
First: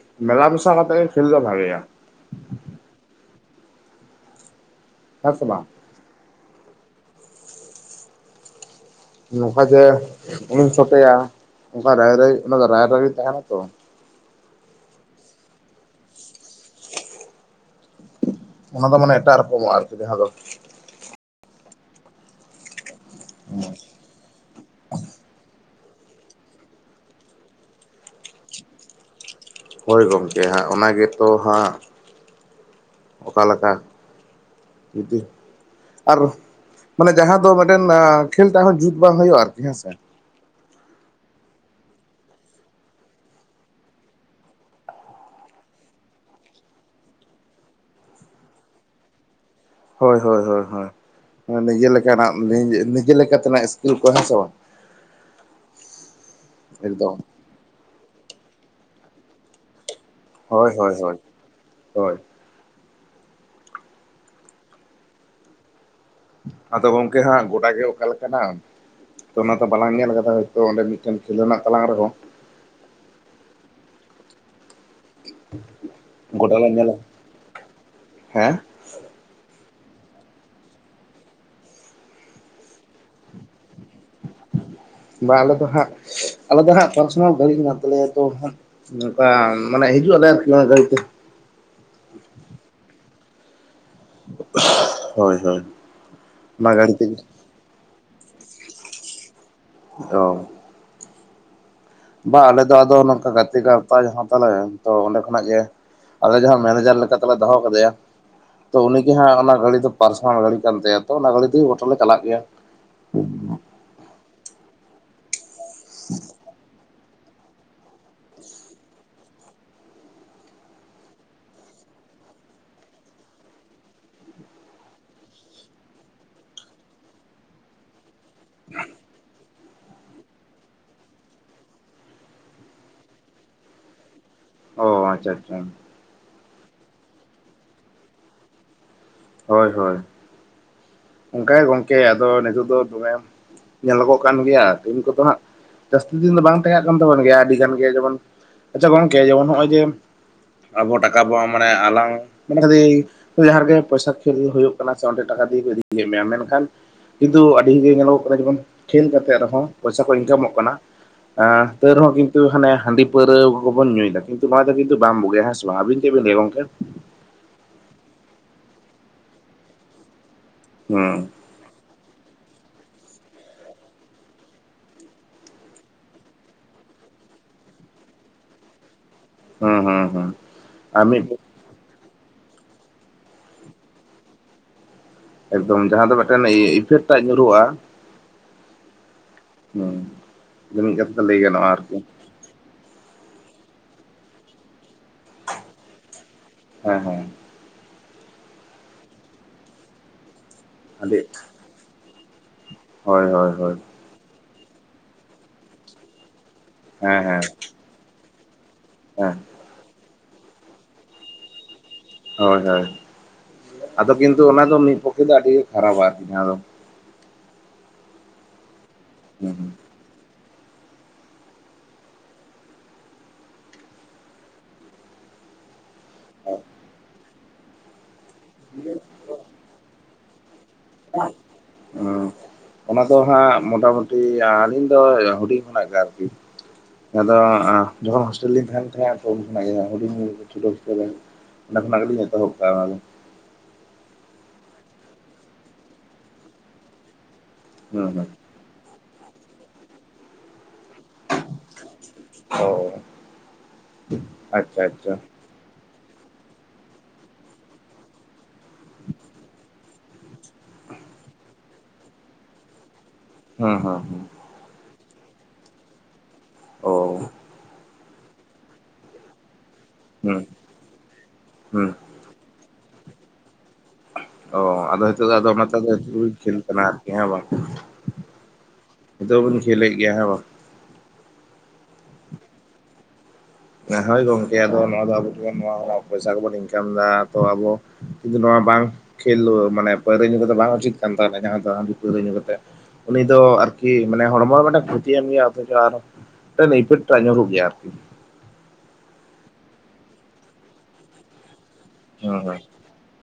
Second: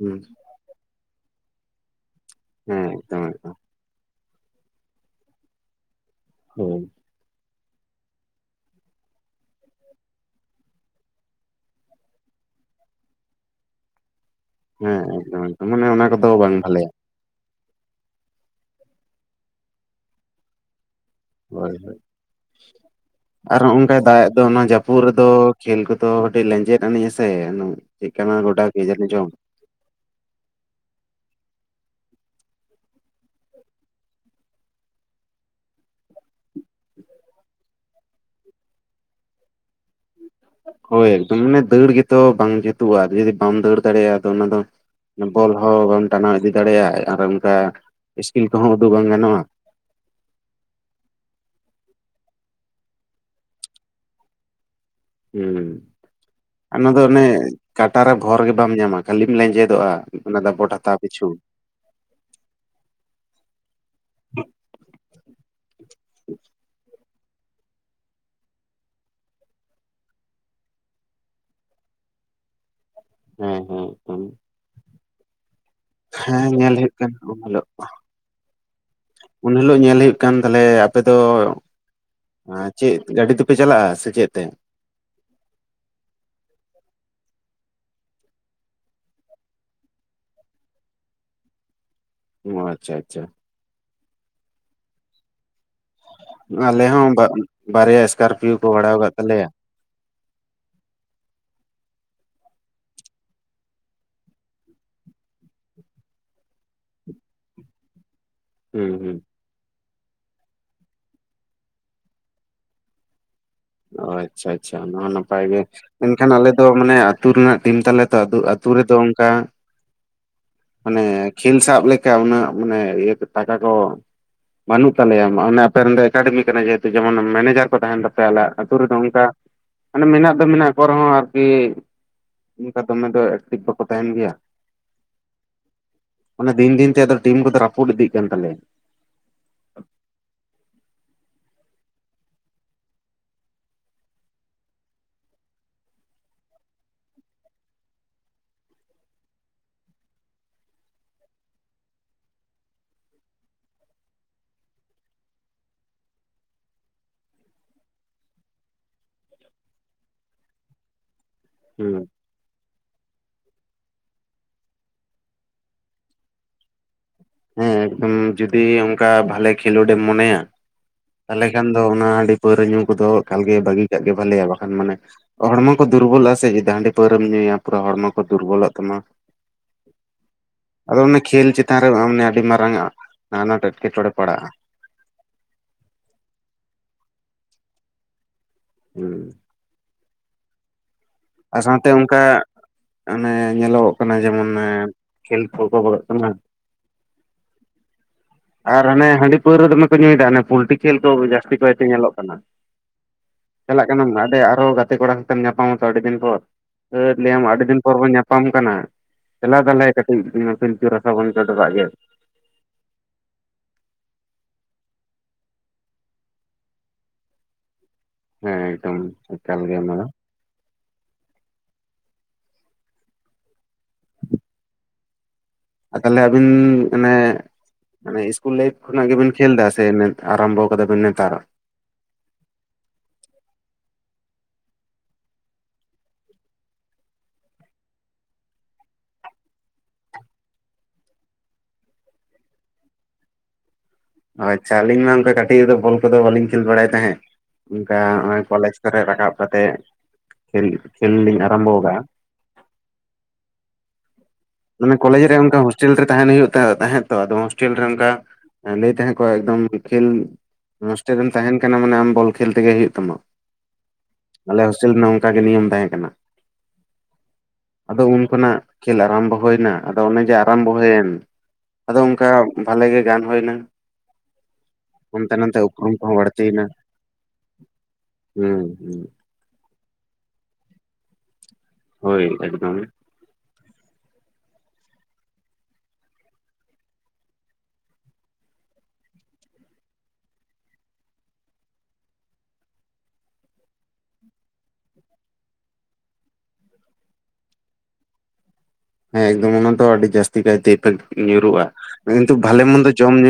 ᱦᱩᱸ ᱢᱮᱞᱟ ᱢᱮᱥᱟ ᱠᱟᱛᱮᱜᱮ ᱠᱷᱮᱞ ᱫᱚ ᱵᱷᱟᱜᱮᱭᱟ ᱾ ᱦᱮᱸ ᱾ ᱦᱮᱸ ᱥᱮ ᱵᱟᱝ? ᱦᱳᱭ ᱾ ᱱᱚᱝᱠᱟ ᱡᱮ ᱩᱱᱤᱧ ᱪᱚᱴᱮᱭᱟ, ᱚᱝᱠᱟ ᱨᱟᱭ ᱚᱱᱠᱟ ᱨᱟᱭ ᱨᱤᱛ ᱛᱟᱦᱮᱸᱱᱟ ᱛᱚ ᱾ ᱦᱮᱸ ᱮᱠᱫᱚᱢ ᱮᱠᱫᱚᱢ ᱢᱟᱱᱮ ᱚᱱᱟ ᱠᱚᱫᱚ ᱵᱟᱝ ᱵᱷᱟᱞᱮᱭᱟ᱾ ᱚᱱᱟ ᱫᱚ ᱢᱟᱱᱮ ᱮᱴᱟᱜ ᱨᱚᱠᱚᱢᱚᱜᱼᱟ ᱟᱨᱠᱤ ᱡᱟᱦᱟᱸ ᱫᱚ ᱦᱳᱭ ᱦᱳᱭ ᱟᱨᱦᱚᱸ ᱚᱝᱠᱟᱭ ᱫᱟᱜ ᱮᱫ ᱫᱚᱭ, ᱚᱱᱟ ᱡᱟᱹᱯᱩᱫ ᱨᱮᱫᱚ ᱠᱷᱮᱞ ᱠᱚᱛᱚ ᱠᱟᱹᱴᱤᱡ ᱞᱮᱸᱡᱮᱫ ᱟᱹᱱᱮᱡ ᱟᱥᱮ ᱪᱮᱫ ᱠᱟᱱᱟ ᱜᱚᱰᱟ ᱠᱮ ᱡᱟᱱᱤ ᱪᱚᱝ? ᱦᱳᱭ ᱜᱚᱢᱠᱮ ᱦᱟᱸᱜ ᱚᱱᱟ ᱜᱮᱛᱚ ᱦᱟᱸᱜ ᱚᱠᱟ ᱞᱮᱠᱟ [unintelligible] ᱟᱨ ᱢᱟᱱᱮ ᱡᱟᱦᱟᱸ ᱫᱚ ᱢᱤᱫᱴᱮᱱ ᱠᱷᱮᱞ ᱴᱟᱜ ᱦᱚᱸ ᱡᱩᱛ ᱵᱟᱝ ᱦᱩᱭᱩᱜᱼᱟ ᱟᱨᱠᱤ ᱦᱮᱸᱥᱮ᱾ ᱦᱳᱭ ᱮᱠᱫᱚᱢ ᱢᱟᱱᱮ ᱫᱟᱹᱲ ᱜᱮᱛᱚ ᱵᱟᱝ ᱡᱩᱛᱩᱜᱼᱟ ᱡᱩᱫᱤ ᱵᱟᱢ ᱫᱟᱹᱲ ᱫᱟᱲᱮᱭᱟᱜᱼᱟ ᱟᱫᱚ ᱚᱱᱟ ᱫᱚ ᱵᱚᱞ ᱦᱚᱸ ᱵᱟᱢ ᱴᱟᱱᱟᱣ ᱤᱫᱤ ᱫᱟᱲᱮᱭᱟᱜᱼᱟ ᱟᱨ ᱚᱝᱠᱟ ᱤᱥᱠᱤᱞ ᱠᱚᱦᱚᱸ ᱩᱫᱩᱜ ᱵᱟᱝ ᱜᱟᱱᱚᱜᱼᱟ᱾ ᱦᱳᱭ ᱦᱳᱭ ᱦᱳᱭ ᱦᱳᱭ᱾ ᱟᱸ ᱤᱭᱮ ᱞᱮᱠᱟᱱᱟᱜ ᱱᱤᱡᱮ ᱱᱤᱡᱮ ᱞᱮᱠᱟ ᱛᱮᱱᱟᱹᱜ ᱤᱥᱠᱩᱞ ᱠᱚ ᱦᱮᱸᱥᱮ ᱵᱟᱝ? ᱦᱩᱸ ᱟᱨ ᱚᱱᱟ ᱫᱚ ᱮᱠᱫᱚᱢ ᱚᱱᱮ ᱠᱟᱴᱟ ᱨᱮ ᱵᱷᱚᱨ ᱜᱮ ᱵᱟᱢ ᱧᱟᱢᱟ ᱠᱷᱟᱹᱞᱤᱢ ᱞᱮᱸᱡᱮᱫᱚᱜᱼᱟ᱾ ᱚᱱᱟ ᱫᱟᱯᱚᱴ ᱦᱳᱭ ᱦᱳᱭ ᱦᱟᱛᱟᱣ ᱦᱳᱭ ᱯᱤᱪᱷᱩ ᱦᱳᱭ᱾ [inaudible] ᱟᱫᱚ ᱜᱚᱝᱠᱮ ᱦᱟᱸᱜ ᱜᱚᱰᱟ ᱜᱮ ᱚᱠᱟᱞᱮᱠᱟᱱᱟ? ᱛᱚ ᱚᱱᱟ ᱫᱚ ᱵᱟᱞᱟᱝ ᱧᱮᱞ ᱠᱟᱫᱟ ᱦᱳᱭᱛᱚ ᱚᱸᱰᱮ ᱢᱤᱫᱴᱮᱱ ᱠᱷᱮᱞᱳ ᱨᱮᱱᱟᱜ ᱛᱟᱞᱟᱝ ᱨᱮᱦᱚᱸ ᱦᱮᱸ ᱦᱮᱸ ᱦᱮᱸ ᱟᱜᱠᱷᱟᱱ ᱦᱮᱸ ᱜᱚᱰᱟ ᱞᱮ ᱧᱮᱞ ᱧᱮᱞᱟ ᱦᱩᱭᱩᱜ ᱠᱟᱱᱟ ᱩᱱ ᱦᱤᱞᱚᱜ ᱦᱮᱸ ᱩᱱ ᱦᱤᱞᱳᱜ ᱧᱮᱞ ᱦᱩᱭᱩᱜ ᱠᱟᱱ ᱛᱟᱞᱮᱭᱟ, ᱟᱯᱮ ᱫᱚ ᱟ ᱪᱮᱫ ᱜᱟᱹᱰᱤ ᱛᱮᱯᱮ ᱪᱟᱞᱟᱜᱼᱟ, ᱥᱮ ᱪᱮᱫ ᱛᱮ? ᱵᱟᱝ ᱟᱞᱮ ᱫᱚ ᱦᱟᱸᱜ ᱟᱞᱮ ᱫᱚ ᱦᱟᱸᱜ ᱯᱟᱨᱥᱚᱱᱟᱞ ᱜᱟᱹᱰᱤ ᱢᱮᱱᱟᱜ ᱛᱟᱞᱮᱭᱟ ᱛᱚ ᱦᱟᱸᱜ᱾ ᱱᱚᱝᱠᱟ ᱢᱟᱱᱮ ᱦᱤᱡᱩᱜ ᱟᱞᱮ ᱟᱨᱠᱤ ᱚᱱᱟ ᱜᱟᱹᱲᱤ ᱛᱮ᱾ ᱚ ᱟᱪᱪᱷᱟ ᱟᱪᱪᱷᱟ᱾ ᱦᱳᱭ ᱦᱳᱭ᱾ ᱚᱱᱟ ᱟᱞᱮ ᱜᱟᱹᱲᱤ ᱦᱚᱸ ᱛᱮᱜᱮ ᱵᱟ ᱵᱟᱨᱭᱟ ᱤᱥᱠᱟᱨᱯᱤᱭᱳ ᱠᱚ ᱵᱷᱟᱲᱟᱣ ᱠᱟᱫ ᱛᱟᱞᱮᱭᱟ᱾ ᱚ᱾ ᱵᱟ ᱟᱞᱮ ᱫᱚ ᱟᱫᱚ ᱱᱚᱝᱠᱟ ᱜᱟᱛᱮ ᱜᱟᱶᱛᱟ ᱡᱟᱦᱟᱸ ᱛᱟᱞᱮ ᱛᱚ ᱚᱸᱰᱮ ᱠᱷᱚᱱᱟᱜ ᱜᱮ ᱟᱞᱮ ᱡᱟᱦᱟᱸ ᱢᱮᱱᱮᱡᱟᱨ ᱞᱮᱠᱟᱛᱮᱞᱮ ᱫᱚᱦᱚ ᱠᱟᱫᱮᱭᱟ ᱛᱚ ᱦᱩᱸ ᱩᱱᱤᱜᱮ ᱦᱩᱸ ᱦᱟᱸᱜ ᱚᱱᱟ ᱜᱟᱹᱲᱤ ᱫᱚ ᱯᱟᱨᱥᱚᱱᱟᱞ ᱜᱟᱹᱰᱤ ᱠᱟᱱ ᱛᱟᱭᱟ ᱛᱚ ᱚᱱᱟ ᱜᱟᱹᱲᱤ ᱫᱚ ᱜᱟᱴᱟ ᱞᱮ ᱪᱟᱞᱟᱜ ᱜᱮᱭᱟ᱾ ᱚ ᱟᱪᱪᱷᱟ ᱟᱪᱪᱷᱟ ᱚᱱᱟ ᱦᱚᱸ ᱱᱟᱯᱟᱭ ᱜᱮ ᱢᱮᱱᱠᱷᱟᱱ ᱟᱞᱮ ᱫᱚ ᱢᱟᱱᱮ ᱟᱛᱩ ᱨᱮᱱᱟᱜ ᱴᱤᱢ ᱛᱟᱞᱮ ᱛᱚ ᱟᱛᱩ ᱨᱮᱫᱚ ᱚᱝᱠᱟ ᱢᱟᱱᱮ ᱠᱷᱮᱞ ᱥᱟᱵ ᱞᱮᱠᱟ ᱩᱱᱟᱹᱜ ᱢᱟᱱᱮ ᱤᱭᱟᱹ ᱴᱟᱠᱟ ᱠᱚ ᱵᱟᱹᱱᱩᱜ ᱛᱟᱞᱮᱭᱟ ᱚᱱᱮ ᱟᱯᱮᱨᱮᱱ ᱫᱚ ᱮᱠᱟᱰᱮᱢᱤ ᱠᱟᱱᱟ ᱡᱮᱦᱮᱛᱩ ᱡᱮᱢᱚᱱ ᱢᱮᱱᱮᱡᱟᱨ ᱠᱚ ᱛᱟᱦᱮᱸᱱ ᱛᱟᱯᱮᱭᱟ ᱟᱞᱮ ᱟᱛᱩ ᱨᱮᱫᱚ ᱚᱝᱠᱟ ᱢᱟᱱᱮ ᱢᱮᱱᱟᱜ ᱫᱚ ᱢᱮᱱᱟᱜ ᱠᱚ ᱨᱮᱦᱚᱸ ᱟᱨᱠᱤ ᱚᱝᱠᱟ ᱫᱚᱢᱮ ᱫᱚ ᱮᱠᱴᱤᱠ ᱵᱟᱠᱚ ᱛᱟᱦᱮᱸᱱ ᱜᱮᱭᱟ᱾ ᱚ ᱟᱪᱪᱷᱟ ᱟᱪᱪᱷᱟ᱾ ᱢᱟᱱᱮ ᱫᱤᱱ ᱫᱤᱱ ᱛᱮ ᱴᱤᱢ ᱠᱚᱫᱚ ᱨᱟᱹᱯᱩᱫ ᱤᱫᱤᱜ ᱠᱟᱱ ᱛᱟᱞᱮᱭᱟ᱾ ᱦᱳᱭ ᱦᱳᱭ᱾ ᱚᱝᱠᱟ ᱜᱮ ᱜᱚᱝᱠᱮ ᱟᱫᱚ ᱱᱤᱛᱚᱜ ᱫᱚ ᱫᱚᱢᱮᱢ ᱧᱮᱞᱚᱜᱚᱜ ᱠᱟᱱ ᱜᱮᱭᱟ ᱫᱤᱱ ᱠᱚᱫᱚ ᱦᱟᱸᱜ ᱡᱟᱹᱥᱛᱤ ᱫᱤᱱ ᱫᱚ ᱵᱟᱝ ᱛᱟᱦᱮᱸᱱ ᱠᱟᱱ ᱛᱟᱵᱚᱱ ᱜᱮᱭᱟ ᱟᱹᱰᱤ ᱜᱟᱱ ᱜᱮ ᱡᱮᱢᱚᱱ ᱟᱪᱪᱷᱟ ᱜᱚᱝᱠᱮ ᱡᱮᱢᱚᱱ ᱱᱚᱜᱼᱚᱭ ᱡᱮ ᱟᱵᱚ ᱴᱟᱠᱟ ᱵᱚᱱ ᱢᱟᱱᱮ ᱟᱞᱟᱝ ᱢᱟᱱᱮ [unintelligible] ᱡᱟᱦᱟᱸ ᱨᱮᱜᱮ ᱯᱚᱭᱥᱟ ᱠᱷᱮᱞ ᱦᱩᱭᱩᱜ ᱠᱟᱱᱟ ᱥᱮ ᱚᱸᱰᱮ ᱴᱟᱠᱟ ᱫᱤᱭᱮ ᱠᱚ ᱤᱫᱤᱭᱮᱫ ᱢᱮᱭᱟ, ᱢᱮᱱᱠᱷᱟᱱ ᱠᱤᱱᱛᱩ ᱟᱹᱰᱤ ᱜᱮ ᱧᱮᱞᱚᱜᱚᱜ ᱠᱟᱱᱟ ᱡᱮᱢᱚᱱ ᱠᱷᱮᱞ ᱠᱟᱛᱮᱜ ᱨᱮᱦᱚᱸ ᱯᱚᱭᱥᱟ ᱠᱚ ᱤᱱᱠᱟᱢᱚᱜ ᱠᱟᱱᱟ, ᱟᱸ ᱛᱟᱹᱣ ᱦᱩᱸ ᱨᱮᱦᱚᱸ ᱠᱤ ᱠᱤᱱᱛᱩ ᱦᱟᱸᱱᱮ ᱦᱟᱺᱰᱤ ᱯᱟᱹᱣᱨᱟᱹ ᱠᱚᱵᱚᱱ ᱧᱩᱭᱫᱟ ᱠᱤᱱᱛᱩ ᱱᱚᱣᱟ ᱫᱚ ᱠᱤᱱᱛᱩ ᱵᱟᱢ ᱵᱩᱜᱤᱭᱟ ᱦᱮᱸ ᱥᱮ ᱵᱟᱝ ᱟᱵᱤᱱ ᱪᱮᱫ ᱵᱤᱱ ᱞᱟᱹᱭᱟ ᱜᱚᱝᱠᱮ? ᱦᱮᱸ ᱩᱸ ᱡᱩᱫᱤ ᱚᱱᱠᱟ ᱵᱷᱟᱞᱮ ᱠᱷᱮᱞᱳᱰᱮᱢ ᱢᱚᱱᱮᱭᱟ᱾ ᱦᱚᱸ᱾ ᱛᱟᱦᱞᱮ ᱠᱷᱟᱱ ᱫᱚ ᱚᱱᱟ ᱦᱟᱺᱰᱤ ᱯᱟᱹᱣᱨᱟᱹ ᱧᱩ ᱠᱚᱫᱚ ᱮᱠᱟᱞᱜᱮ ᱵᱟᱹᱜᱤ ᱠᱟᱜ ᱜᱮ ᱵᱷᱟᱞᱮᱭᱟ ᱵᱟᱠᱷᱟᱱ ᱢᱟᱱᱮ ᱦᱚᱲᱢᱚ ᱠᱚ ᱫᱩᱨᱵᱚᱞᱚᱜ-ᱟ ᱥᱮ ᱡᱩᱫᱤ ᱦᱟᱺᱰᱤ ᱯᱟᱹᱣᱨᱟᱹᱢ ᱧᱩᱭᱟ ᱯᱩᱨᱟᱹ ᱦᱚᱲᱢᱚ ᱠᱚ ᱫᱩᱨᱵᱚᱞᱚᱜ ᱛᱟᱢᱟ᱾ ᱦᱩᱸ ᱦᱩᱸ ᱦᱩᱸ ᱟᱫᱚ ᱟᱨ ᱚᱱᱟ ᱢᱤᱫ ᱠᱷᱮᱹᱞ ᱪᱮᱛᱟᱱ ᱨᱮ ᱟᱢ ᱦᱮᱸ ᱟᱹᱰᱤ ᱢᱟᱨᱟᱝᱟᱜ ᱟᱱᱟᱴ ᱮᱴᱠᱮᱴᱚᱬᱮ ᱯᱟᱲᱟᱜ-ᱟ᱾ ᱮᱠᱫᱚᱢ ᱡᱟᱦᱟᱸ ᱫᱚ ᱢᱮᱫᱴᱮᱱ ᱤᱯᱷᱮᱠᱴᱟᱜ ᱧᱩᱨᱩᱜ-ᱟ᱾ ᱦᱩᱸ᱾ ᱦᱩᱸ᱾ [unintelligible] ᱟᱨ ᱥᱟᱶᱛᱮ ᱚᱱᱠᱟ ᱚᱱᱮ ᱧᱮᱞᱚᱜᱚᱜ ᱠᱟᱱᱟ ᱡᱮᱢᱚᱱ ᱠᱷᱮᱹᱞ ᱠᱚᱠᱚ ᱵᱟᱜᱟᱜ ᱠᱟᱱᱟ᱾ ᱦᱮᱸ ᱦᱮᱸ᱾ ᱟᱨ ᱦᱟᱱᱮ ᱦᱟᱺᱰᱤ ᱯᱟᱹᱣᱨᱟᱹ ᱫᱚᱢᱮ ᱠᱚ ᱧᱩᱭᱫᱟ, ᱦᱟᱱᱮ ᱯᱳᱞᱴᱤ ᱠᱷᱮᱹᱞ ᱠᱚ ᱟᱹᱰᱤ ᱡᱟᱹᱥᱛᱤ ᱠᱟᱭᱛᱮ ᱧᱮᱞᱚᱜ ᱠᱟᱱᱟ᱾ ᱦᱳᱭ ᱦᱳᱭ ᱦᱳᱭ ᱪᱟᱞᱟᱜ ᱠᱟᱱᱟᱢ ᱦᱟᱸᱰᱮ ᱟᱨᱦᱚᱸ ᱜᱟᱛᱮ ᱠᱚᱲᱟ ᱥᱟᱛᱮᱢ ᱧᱟᱯᱟᱢᱟᱛᱚ ᱟᱹᱰᱤ ᱫᱤᱱ ᱯᱚᱨ᱾ ᱦᱟᱹᱴ ᱦᱮᱸ ᱦᱮᱸ ᱞᱟᱹᱭᱟᱢ ᱟᱹᱰᱤ ᱫᱤᱱ ᱯᱚᱨ ᱵᱚᱱ ᱧᱟᱯᱟᱢ ᱠᱟᱱᱟ᱾ ᱦᱮᱸ᱾ ᱫᱮᱞᱟ ᱛᱟᱞᱦᱮ ᱠᱟᱹᱴᱤᱡ ᱯᱤᱞᱪᱩ ᱨᱟᱥᱟ ᱵᱚᱱ ᱪᱚᱰᱚᱨᱟᱜ ᱜᱮ᱾ ᱦᱳᱭ ᱦᱳᱭ᱾ ᱟᱫᱚ ᱠᱤᱱᱛᱩ ᱚᱱᱟ ᱫᱚ ᱢᱤᱫ ᱯᱚᱠᱠᱷᱮ ᱫᱚ ᱟᱹᱰᱤ ᱜᱮ ᱠᱷᱟᱨᱟᱯᱟ ᱟᱨᱠᱤ ᱡᱟᱦᱟᱸ ᱫᱚ᱾ ᱦᱮᱸ, ᱮᱠᱫᱚᱢ ᱦᱩᱸ ᱮᱠᱟᱞ ᱜᱮ ᱚᱱᱟ ᱫᱚ᱾ ᱟᱨ ᱛᱟᱦᱞᱮ ᱟᱵᱤᱱ ᱚᱱᱮ ᱤᱥᱠᱩᱞ ᱞᱟᱭᱤᱯᱷ ᱠᱷᱚᱱᱟᱜ ᱜᱮᱵᱤᱱ ᱠᱷᱮᱹᱞᱫᱟ ᱥᱮ ᱢᱮᱱ ᱟᱨᱟᱢᱵᱚᱣ ᱠᱟᱫᱟ ᱵᱮᱱ ᱱᱮᱛᱟᱨ? ᱚ᱾ ᱚᱱᱟ ᱫᱚ ᱦᱟᱸᱜ ᱢᱚᱴᱟᱢᱩᱴᱤ ᱟᱹᱞᱤᱧ ᱫᱚ ᱦᱩᱰᱤᱧ ᱠᱷᱚᱱᱟᱜ ᱜᱮ ᱟᱨᱠᱤ᱾ ᱟᱫᱚ ᱡᱚᱠᱷᱚᱱ ᱦᱳᱴᱮᱹᱞ ᱨᱮᱞᱤᱧ ᱛᱟᱸᱦᱮᱱ ᱛᱟᱦᱮᱸᱜ-ᱟ ᱛᱚ ᱩᱱ ᱠᱷᱚᱱᱟᱜ ᱜᱮ ᱦᱩᱰᱤᱧ [unintelligible] ᱚᱸᱰᱮ ᱠᱷᱚᱱᱟᱜ ᱜᱮᱞᱤᱧ ᱮᱛᱚᱦᱚᱵ ᱟᱠᱟᱜ-ᱟ ᱱᱚᱣᱟ ᱫᱚ᱾ ᱟᱪᱪᱷᱟ ᱟᱹᱞᱤᱧ ᱢᱟ ᱚᱝᱠᱟ ᱠᱟᱹᱴᱤᱡ ᱨᱮᱫᱚ ᱵᱚᱞ ᱠᱚᱫᱚ ᱵᱟᱹᱞᱤᱧ ᱠᱷᱮᱹᱞ ᱵᱟᱲᱟᱭ ᱛᱟᱦᱮᱸᱫ, ᱚᱝᱠᱟ ᱫᱚ ᱦᱩᱸ ᱦᱚᱸᱜ-ᱚᱭ ᱠᱚᱞᱮᱡᱽ ᱨᱮ ᱨᱟᱠᱟᱵ ᱠᱟᱛᱮᱫ ᱠᱷᱮᱹᱞ, ᱠᱷᱮᱹᱞ ᱞᱤᱧ ᱟᱨᱟᱢᱵᱚᱣ ᱠᱟᱜ-ᱟ᱾ ᱦᱳᱭ᱾ ᱢᱟᱱᱮ ᱠᱚᱞᱮᱡᱽ ᱨᱮ ᱚᱝᱠᱟ ᱦᱚᱸ᱾ ᱪᱚᱴ ᱨᱮ ᱛᱟᱸᱦᱮᱱ ᱦᱩᱭᱩᱜ ᱛᱟᱦᱮᱸᱫ ᱛᱚ ᱟᱫᱚ ᱦᱳᱥᱴᱮᱹᱞ ᱨᱮ ᱚᱱᱠᱟ ᱞᱟᱹᱭ ᱛᱟᱦᱮᱸᱜ ᱠᱚ ᱮᱠᱫᱚᱢ ᱠᱷᱮᱹᱞ ᱦᱳᱥᱴᱮᱹᱞ ᱨᱮᱢ ᱛᱟᱸᱦᱮᱱ ᱠᱟᱱᱟ ᱢᱟᱱᱮ ᱟᱢ ᱵᱚᱞ ᱠᱷᱮᱹᱞ ᱛᱮᱜᱮ ᱦᱩᱭᱩᱜ ᱛᱟᱢᱟ᱾ ᱦᱚᱸ ᱦᱚᱸ ᱦᱚᱸ ᱟᱞᱮ ᱦᱳᱥᱴᱮᱹᱞ ᱨᱮᱱᱟᱜ ᱚᱱᱠᱟ ᱜᱮ ᱱᱤᱭᱚᱢ ᱛᱟᱦᱮᱸ ᱠᱟᱱᱟ᱾ ᱚ᱾ ᱟᱫᱚ ᱩᱱ ᱠᱷᱚᱱᱟᱜ ᱠᱷᱮᱹᱞ ᱟᱨᱟᱢᱵᱚ ᱦᱩᱭᱮᱱᱟ, ᱟᱫᱚ ᱚᱱᱮ ᱡᱮ ᱦᱩᱸ ᱟᱨᱟᱢᱵᱚ ᱦᱩᱭᱮᱱ ᱦᱩᱸ ᱟᱫᱚ ᱩᱱ ᱚᱱᱠᱟ ᱵᱷᱟᱞᱮ ᱜᱮ ᱜᱟᱱ ᱦᱩᱭ ᱞᱮᱱᱟ᱾ ᱚ, ᱟᱫᱚ ᱱᱤᱛᱚᱜ ᱫᱚ ᱟᱫᱚ ᱚᱱᱟᱛᱮ ᱫᱚ ᱠᱚᱦᱚᱸ ᱠᱨᱤᱠᱮᱹᱴ ᱠᱷᱮᱹᱞ ᱵᱟᱹᱲᱛᱤᱭᱮᱱᱟ ᱠᱟᱱᱟ ᱟᱨᱠᱤ ᱦᱮᱸ ᱵᱟᱝ? ᱦᱩᱸ ᱦᱩᱸ᱾ ᱱᱤᱛᱚᱜ ᱦᱚᱸ ᱵᱤᱱ ᱠᱷᱮᱹᱞᱮᱫ ᱜᱮᱭᱟ ᱦᱮᱸ ᱵᱟᱝ? ᱦᱳᱭ ᱮᱠᱫᱚᱢ᱾ ᱦᱳᱭ ᱜᱚᱝᱠᱮ ᱟᱫᱚ ᱱᱚᱣᱟ ᱫᱚ [unintelligible] ᱱᱚᱣᱟ ᱯᱚᱭᱥᱟ ᱠᱚᱵᱚᱱ ᱤᱱᱠᱟᱢ ᱮᱫᱟ, ᱛᱚ ᱟᱵᱚ ᱠᱤᱱᱛᱩ ᱱᱚᱣᱟ ᱵᱟᱝ ᱠᱷᱮᱹᱞ ᱢᱟᱱᱮ ᱯᱟᱹᱣᱨᱟᱹ ᱧᱩ ᱠᱟᱛᱮᱫ ᱵᱟᱝ ᱩᱪᱤᱛ ᱠᱟᱱ ᱛᱟᱦᱮᱱᱟ, ᱡᱟᱦᱟᱸ ᱟᱫᱚ ᱦᱟᱺᱰᱤ ᱯᱟᱹᱣᱨᱟᱹ ᱧᱩ ᱠᱟᱛᱮᱫ᱾ ᱩᱱᱤ ᱫᱚ ᱟᱨᱠᱤ ᱢᱟᱱᱮ ᱦᱚᱲᱢᱚ ᱢᱤᱫᱴᱟᱝ ᱠᱷᱚᱛᱤᱭ ᱮᱢᱟ ᱜᱮᱭᱟ, ᱚᱛᱷᱚᱪᱚ ᱟᱨᱦᱚᱸ ᱢᱤᱫᱴᱟᱝ ᱤᱯᱷᱮᱠᱴᱟᱜ ᱧᱩᱨᱩᱜ ᱜᱮᱭᱟ ᱟᱨᱠᱤ᱾ ᱮᱠᱫᱚᱢ ᱚᱱᱟ ᱫᱚ ᱟᱹᱰᱤ ᱡᱟᱥᱛᱤ ᱠᱟᱭᱛᱮ ᱧᱩᱨᱩᱜᱼᱟ ᱦᱮᱸ ᱠᱤᱱᱛᱩ ᱦᱮᱸ ᱵᱷᱟᱞᱮ ᱢᱚᱱᱫᱚ ᱡᱚᱢ ᱧᱩ